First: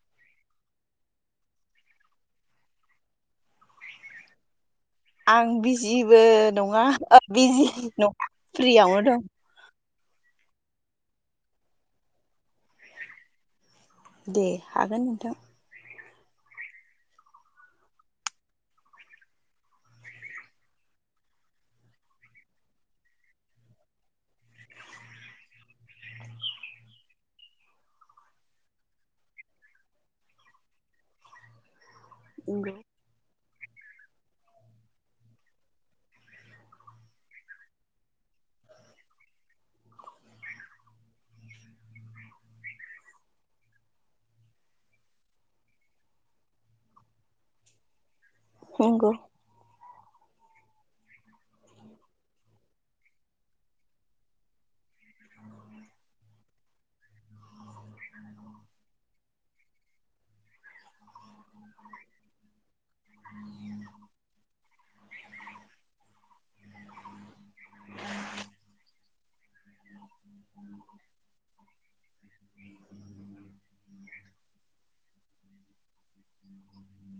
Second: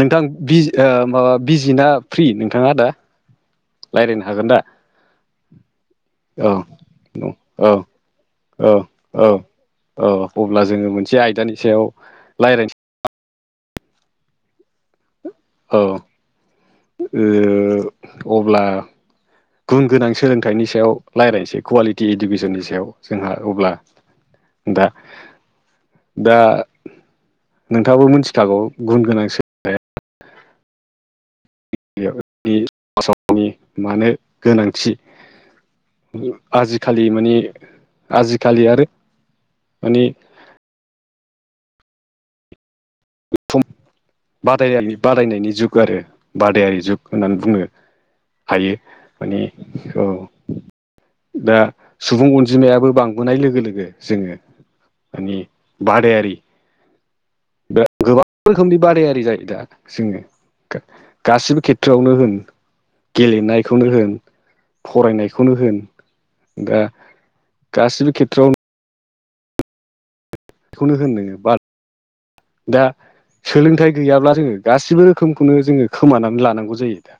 नोंथां बिजि ओ बिजि ना फ्रि नोंथाङा दा रायलायनो हागोन दा? आं बिजिबो औ नङा ओ बिजि औ नङा फ्रियावनो औ दं। औ अब्ला जोङो मोनसे आयदानि सायाव रायलाय दे हागोन नोंथां। औ ओ अब्ला गुन गोनां सोलोंथाइनि सायाव रायलायनोसै कवालिटि इडुकेसननि सायाव जोंहा अब्ला दा दा नोंथाङाबो मिथिखागौ गुन गोनां सो नंगौ [unintelligible] समनि मानो गोनांथि आजिखालि माने आजिखालि आरो माने हुथुम बादाय बादायनायनि जुग आरो बादायारि जुग होननानै बुङो। हायो नंगौ माने औ दा सुबुं अनजिमायाबो बांबोनाय लोगो लोगो जोङो नि बादायारि गोबां रोखोमनि बादायारि जायो। दा जोङो गा-गासिबो खेथ्रआवनो होन गेलेनायखौनो होन फरायनायखौनो होन दा गासिबो खेथ्रआवनो [inaudible] बेखौनो होन नोङो बा दा सोलोंथाइ गैयाब्ला जोङो गासिबो रोखोमखौनो जोङो खोमानानै लानांगौ जायो। दा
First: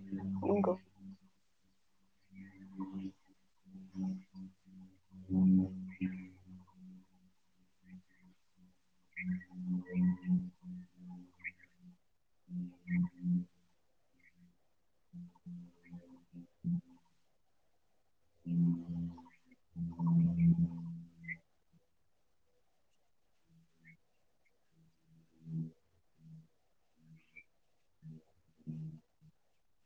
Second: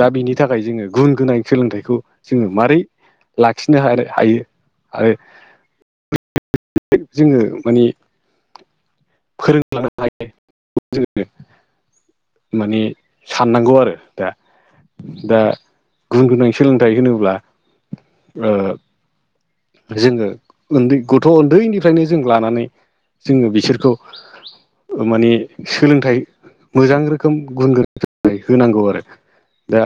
दा बिनि थाखाय नंगौ जोङो गुन गोनां सोलोंथाइखौ जोङो मारै लाखिनो हारो- हायो आरो जोङो माने फोरोंलांनो हायो। जोङो माने साननांगौ आरो दा दा गुन गोनां सोलोंथाइ होनोब्ला ओ जोङो उन्दै गथ' उन्दैनिफ्रायनो जों लानानै जोङो बिसोरखौ माने सोलोंथाइ मोजां रोखोम गुन गोन होनांगौ आरो दा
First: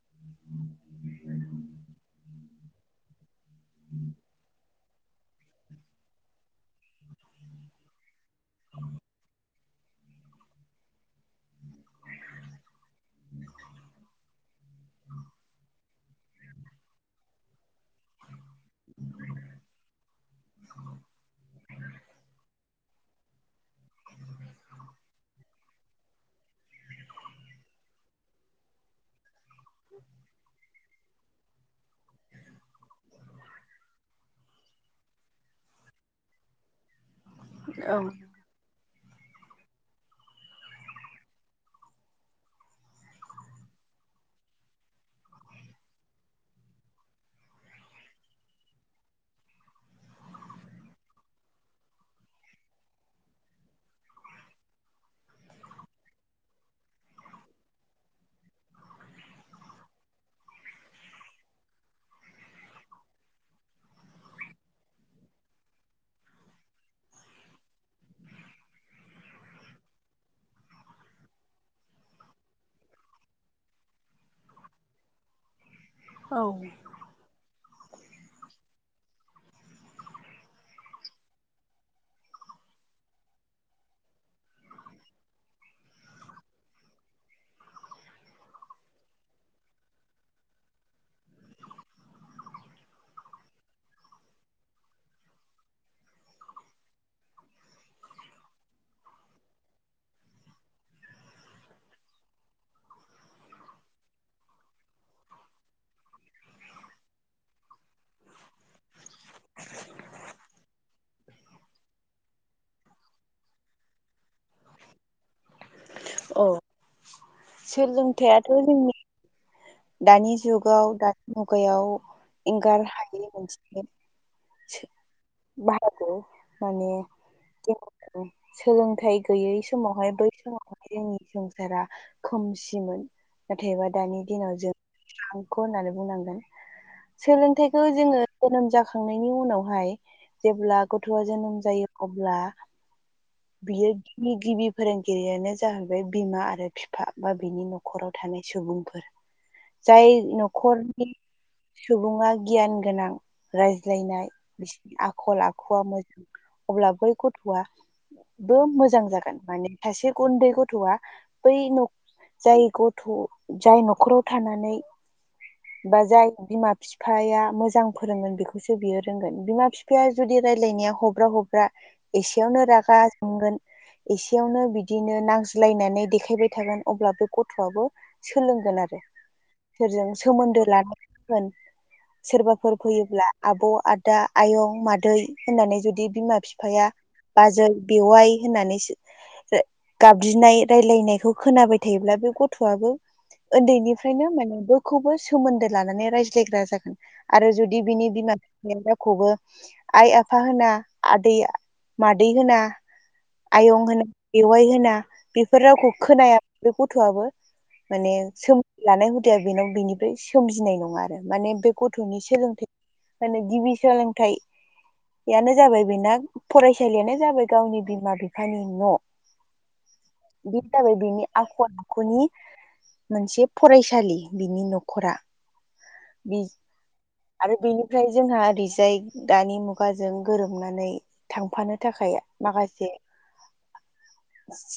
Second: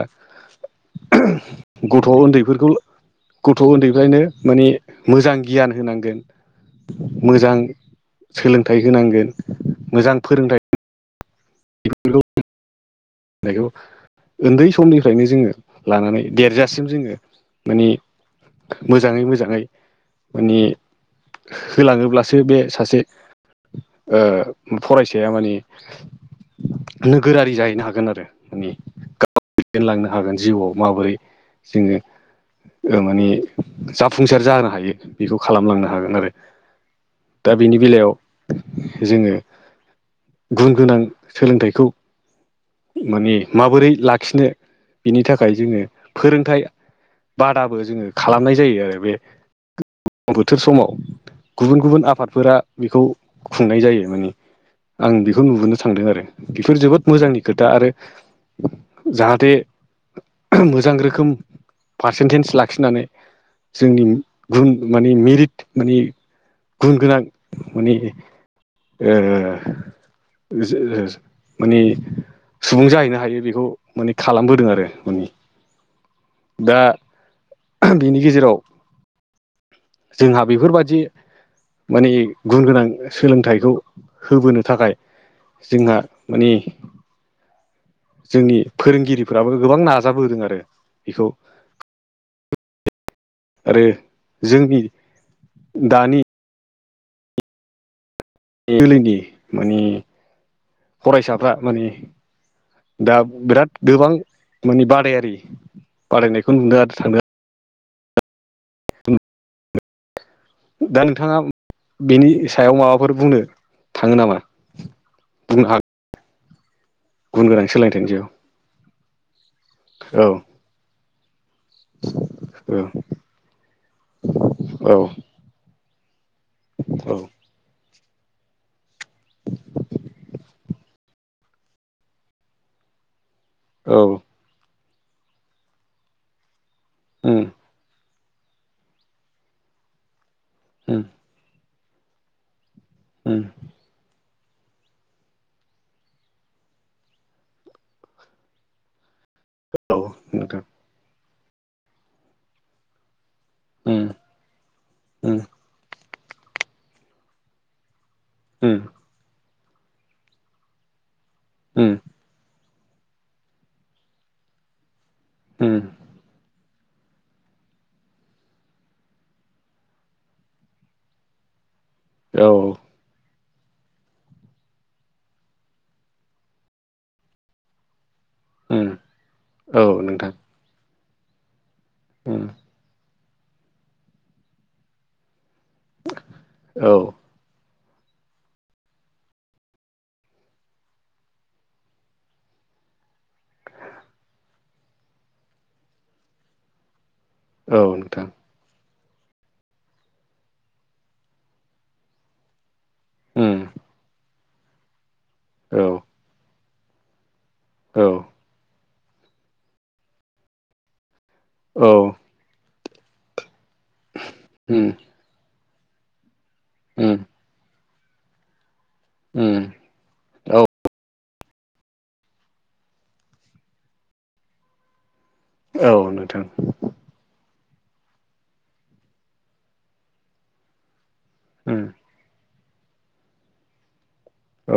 गथ' उन्दैफोरखौ गथ' उन्दैफ्रायनो माने मोजां गियान होनांगोन। मोजां सोलोंथाइ होनांगोन मोजां फोरोंथाइ नायखौ उन्दै समनिफ्रायनो जोङो लानानै देरजासिम जोङो माने मोजाङै मोजाङै माने होलाङोब्लासो बे सासे फरायसाया माने नोगोरारि जाहैनो हागोन आरो माने गाव दैदेनलांनो हागोन जिउआव माबोरै जोङो ओ माने जाफुंसार जाहोनो हायो बेखौ खालामलांनो हागोन आरो। दा बेनि औ बेलायाव जोङो गुन गोनां सोलोंथाइखौ माने माबोरै लाखिनो बिनि थाखाय जोङो फोरोंथाइ बादाबो जोङो खालामनाय जायो आरो बे बोथोर समाव गुबुन गुबुन आफादफोरा बेखौ खुंनाय जायो माने। आं बेखौ नुबोनो थांदों आरो बेफोर जोबोद मोजांनि खोथा आरो जाहाथे उप मोजां रोखोम पारसेन्टेज लाखिनानै जोंनि गुन माने मेरिट माने गुन गोनां माने ओ जो ओज माने सुबुं जाहैनो हायो बेखौ माने खालामबोदों आरो माने। औ उम बेनि गेजेराव जोंहा बेफोरबायदि माने गुन गोनां सोलोंथाइखौ होबोनो थाखाय जोंहा माने जोंनि फोरोंगिरिफोराबो गोबां नाजाबोदों आरो बेखौ। आरो जोंनि दानि जोलैनि माने फरायसाफ्रा माने दा बिराद गोबां माने बादायारि बादायनायखौ नुनो आरो [unintelligible] [unintelligible] दा नोंथाङा बेनि सायाव माबाफोर बुंनो थाङो नामा? [unintelligible] औ गुन गोनां सोलोंथाइनि सायाव सोलोंथायाथ' जोंनि औ दानि जुग आगोलाव दानि मुगायाव औ एंगार हायि मोनसे औ औ [unintelligible] सोलोंथाइ गैयै समावहाय बै समावहाय जोंनि संसारा खोमसिमोन नाथायबा औ दानि दिनाव जों सांख' होननानै बुंनांगोन उम सोलोंथाइखौ जोङो जोनोम जाखांनायनि उनावहाय जेब्ला उम गथ'आ जोनोम जायो अब्ला उम। बियो गिबि-गिबि फोरोंगिरियानो जाहैबाय बिमा आरो बिफा बा बिनि न'खराव थानाय सुबुंफोर औ जाय नोंथां न'खरनि सुबुङा गियान गोनां उम रायज्लायनाय बिसिनि उम आखल आखुआ मोजां अब्ला बै गथ'आ [unintelligible] उम मोजां जागोन माने सासे उन्दै गथ'आ बै न- जाय गथ' जाय न'खराव थानानै ओम। बा जाय बिमा -बिफा बिफाया मोजां फोरोंगोन बेखौसो बियो रोंगोन। बिमा -बिफाया जुदि रायलायनाया हब्रा- हब्रा औ एसेयावनो रागा जोंगोन एसेयावनो बिदिनो [unintelligible] -लायनानै देखायबाय थागोन अब्ला बे गथ'आबो सोलोंगोन उम आरो औ सोरजों नोंथां सोमोन्दो लानानै [unintelligible] उम सोरबा -फोर फैयोब्ला आब', आदा, आयं, मादै होननानै जुदि बिमा -बिफाया औ बाजै बेवाइ होननानैसो बिनाय रायलायनायखौ खोनाबाय थायोब्ला बे गथ'आबो उन्दैनिफ्रायनो माने बयखौबो सोमोन्दो लानानै रायज्लायग्रा जागोन। आरो जुदि औ बिनि नोंथां बिमा रावखौबो आइ- आफा होना आदै- मादै होना उम आयं होना बेवाइ होना बेफोर औ रावखौ खोनाया बे गथ'आबो औ माने सोमोनदो लानाय हुदाया बेनाव बेनिफ्राय सोमजिनाय नङा आरो। माने बे गथ'नि सोलोंथाइ माने गिबि उम सोलोंथाइयानो जाबाय बेना फरायसालियानो जाबाय गावनि बिमा -बिफानि न' ओम। बे जाबाय बिनि आखल -आखुनि मोनसे फरायसालि बिनि न'खरा। औ बे नोंथां। आरो बेनिफ्राय जोंहा ओरैजाय दानि मुगाजों गोरोबनानै। थांफानो उम थाखाय माखासे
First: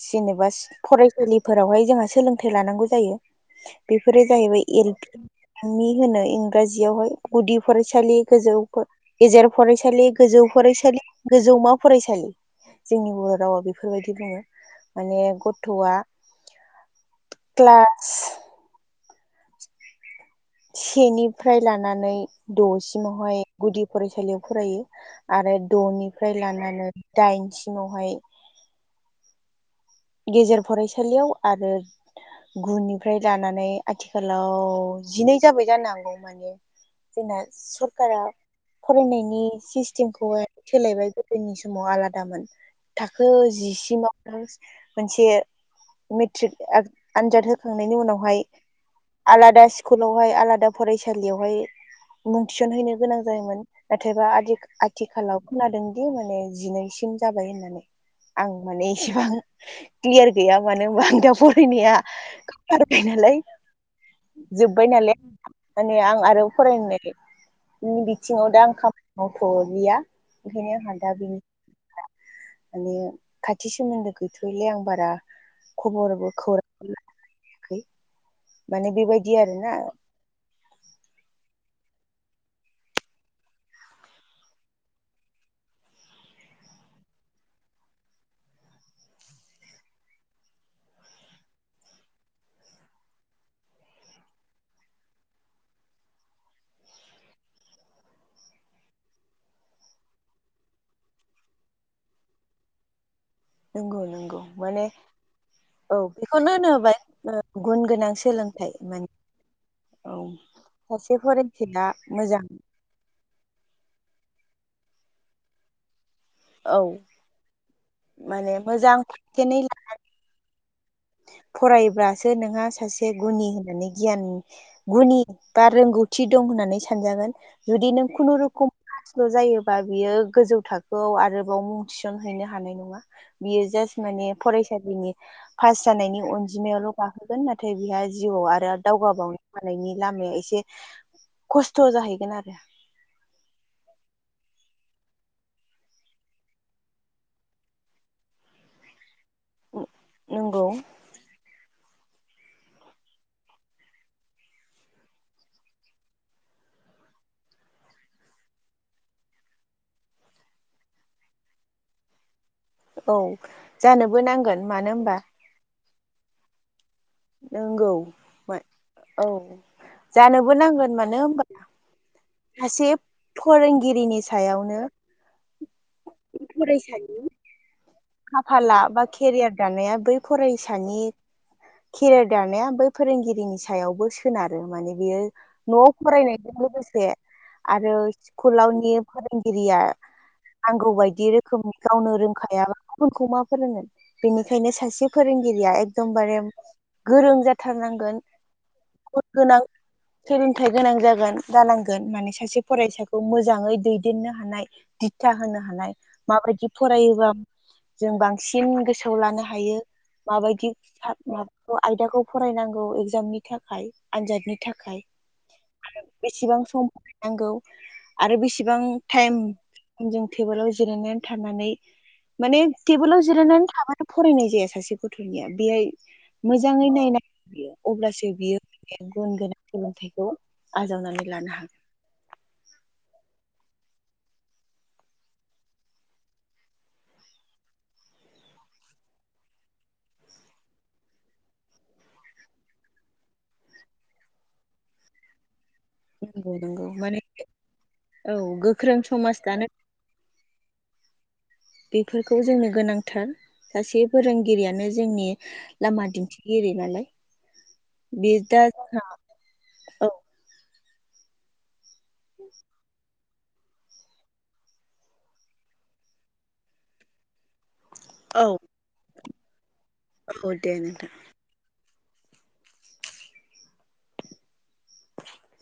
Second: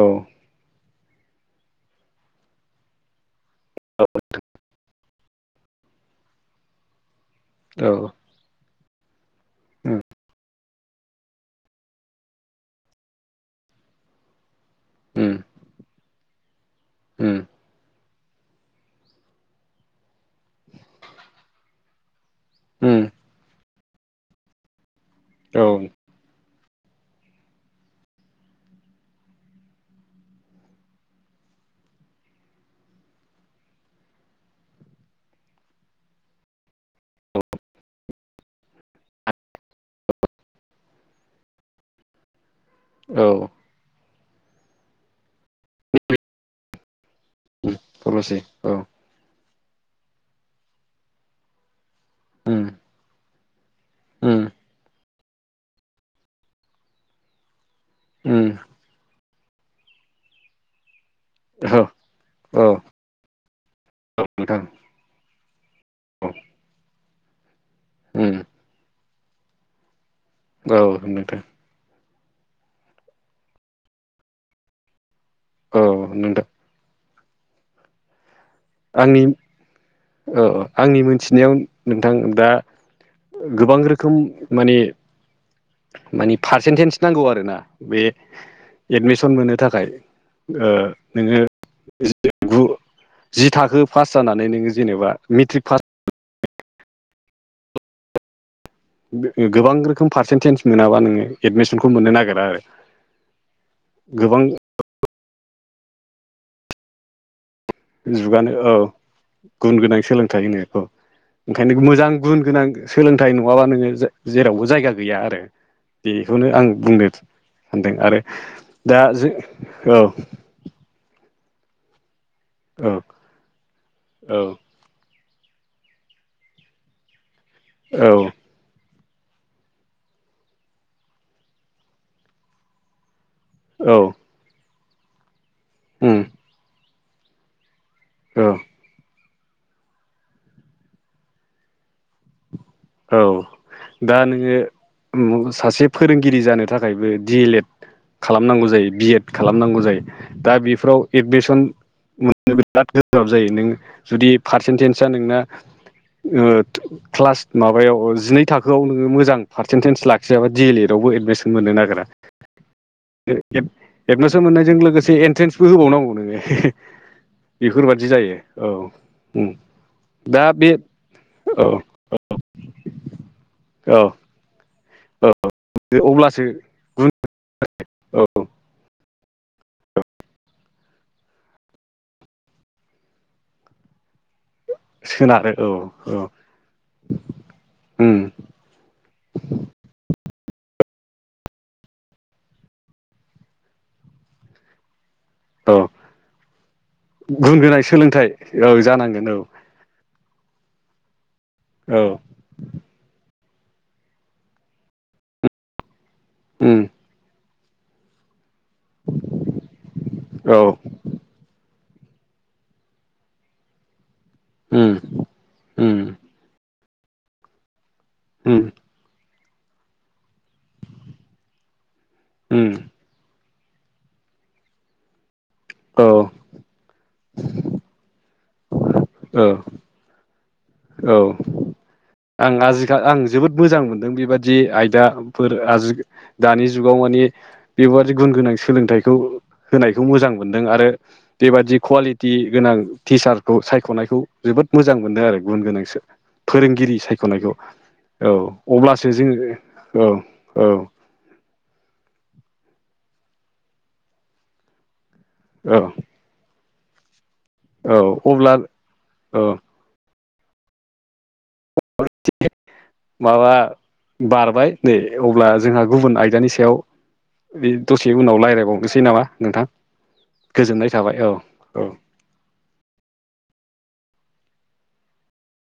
औ फरायसालिफोरावहाय जोंहा सोलोंथाइ लानांगौ जायो। उम बेफोरो जाहैबाय एल फि, एम इ इंराजियावहाय गुदि फरायसालिजौ गेजेर फरायसालि गोजौ फरायसालि गोजौमा फरायसालि जोंनि बर' रावाव बेफोरबायदि बुङो। माने गथ'आ उम क्लास सेनिफ्राय लानानै उम द'सिमावहाय गुदि फरायसालियाव फरायो। आरो द'निफ्राय लानानै दाइनसिमावहाय गेजेर फरायसालियाव आरो गुनिफ्राय लानानै आथिखालाव जिनै जाबाय जानो हागौ माने जोंना औ सरकारा फरायनायनि सिस्टेमखौहाय सोलायबाय गोदोनि समाव आलादामोन थाखो औ जिसिमाव मोनसे मेट्रिक आनजाद होखांनायनि फल'सै उनावहाय औ आलादा स्कुलावहाय आलादा फरायसालियावहाय मुं उम थिसनहैनो गोनां जायोमोन। नाथायबा उम आदि आथिखालाव खोनादोंदि माने जिनैसिम जाबाय होननानै उम आं माने एसेबां क्लियार गैया मानो होनोमबा आं दा औ फरायनाया औ गारबाय नालाय औ नोंथां जोब्बाय नालाय माने आं औ आरो फरायनाय उम बिथिङाव दा आं खामानि मावथ' लिया ओंखायनो आंहा औ दा बिनि नोंथां माने खाथि सोमोन्दो गैथ'यैलाय आं बारा औ खबरबो नोंथां खौरां माने बेबायदि आरो ना ओ ओ आंनि मोनथिनायाव नोंथां दा गोबां रोखोम माने माने पारसेन्टेज नांगौ आरोना बे एडमिसन मोननो थाखाय ओ नोंङो जि थाखो पास जानानै नोंङो जेनेबा मेट्रिक पास गोबां रोखोम पारसेन्टेज मोनाबा नोंङो एडमिसनखौ मोननो नागिरा आरो नंगौ नंगौ गोबां माने औ बेखौनो होनो होबाय गुन गोनां जुगानो सोलोंथाइ औ माने गुन गोनां औ सोलोंथाइ होनो इखौ सासे फोरोंगिरिया ओंखायनो मोजां गुन गोनां सोलोंथाइ नंङाबा नोंङो जेरावबो जायगा गैया आरो बेखौनो आं औ बुंनो सानदों आरो माने मोजां दा जों फारसेनै औ फरायोब्लासो नोंहा औ सासे गुनि होननानै गियान गुनि बा रोंगौथि दं होननानै सानजागोन जुदि नों औ खुनु रुखुम ल' जायोबा बियो गोजौ थाखोआव आरोबाव मुं थिसनहैनो हानाय नंङा बियो औ जास्ट माने फरायसालिनि पास उम जानायनि अनजिमायावल' गाहोगोन नाथाय बिहा औ जिउआव आरो दावगाबावनो हानायनि लामाया एसे खस्थ' जाहैगोन आरो औ दा नोंङो ओम सासे फोरोंगिरि जानो थाखायबो डि एल एड खालामनांगौ जायो बि एड खालामनांगौ जायो दा नंगौ बेफोराव एडमिसन मोननो बिराद गोब्राब जायो नों जुदि पारसेन्टेजआ नोंना क्लास माबायाव जिनै थाखोआव नोङो मोजां पारसेन्टेज लाखियाबाडि एल एड आवबो एडमिसन मोननो नागिरा औ जानोबो एडमिसन नांगोन मोननायजों मानो होनबा लोगोसे एन्ट्रेन्सबो होबावनांगौ नोंङो नंगौ औ उम दा जानोबो बे नांगोन मानो होनबा औ सासे औ फोरोंगिरिनि सायावनो औ अब्लासो गुन [unintelligible] औ खाफाला बा केरियार दानाया बै फरायसानि केरियार दानाया बै फोरोंगिरिनि सायावबो सोनारो माने बेयो सोनारो औ न'आव औ फरायनायजों लोगोसे आरो उम स्कुलावनि फोरोंगिरिया नांगौ बायदि रोखोम गावनो रोंखायाबा गुबुनखौ मा फोरोंगोन बेनिखायनो सासे औ फोरोंगिरिया एकदमबारे गोरों गुन गोनां जाथारनांगोन सोलोंथाइ औ गुन जानांगोन औ गोनां सोलोंथाइ गोनां जागोन जानांगोन औ माने सासे फरायसाखौ मोजाङै दैदेननो हानाय दिथा होनो हानाय माबायदि उम फरायोबा जों बांसिन गोसोआव लानो हायो औ माबायदि सा मा आयदाखौ फरायनांगौ एग्जामनि थाखाय आनजादनि उम थाखाय उम आरो बेसेबां सम बाहायनांगौ आरो उम बेसेबां टाइम जों टेबोलाव जिरायनानै थानानै माने उम टेबोलाव जिरायनानै थाबानो फरायनाय जाया सासे गथ'निया बेहाय औ मोजाङै नायनांगोन बियो अब्लासो बियो गुन औ गोनां सोलोंथाइखौ आजावनानै औ लानो हागोन। आं आजिखाल आं जोबोद मोजां मोनदों बेबादि आयदाफोर आजि दानि जुगाव माने बेबादि गुन गोनां सोलोंथाइखौ होनायखौ मोजां मोनदों आरो बेबादि कुवालिटि गोनां टिसारखौ सायख'नायखौ जोबोद मोजां मोनदों आरो गुन गोनां सो नंगौ नंगौ माने सायख'नायखौ औ गोख्रों अब्लासो जोङो समाज दानो औ औ बेफोरखौ जोंनो गोनांथार सासे फोरोंगिरियानो जोंनि औ लामा दिन्थिगिरि नालाय औ बे अब्ला दा जोंहा औ औ माबा बारबाय नै अब्ला जोंहा गुबुन आयदानि सायाव बे दसे उनाव औ रायज्लायबावनोसै नामा नोंथां औ दे गोजोननाय नोंथां थाबाय औ औ। [unintelligible]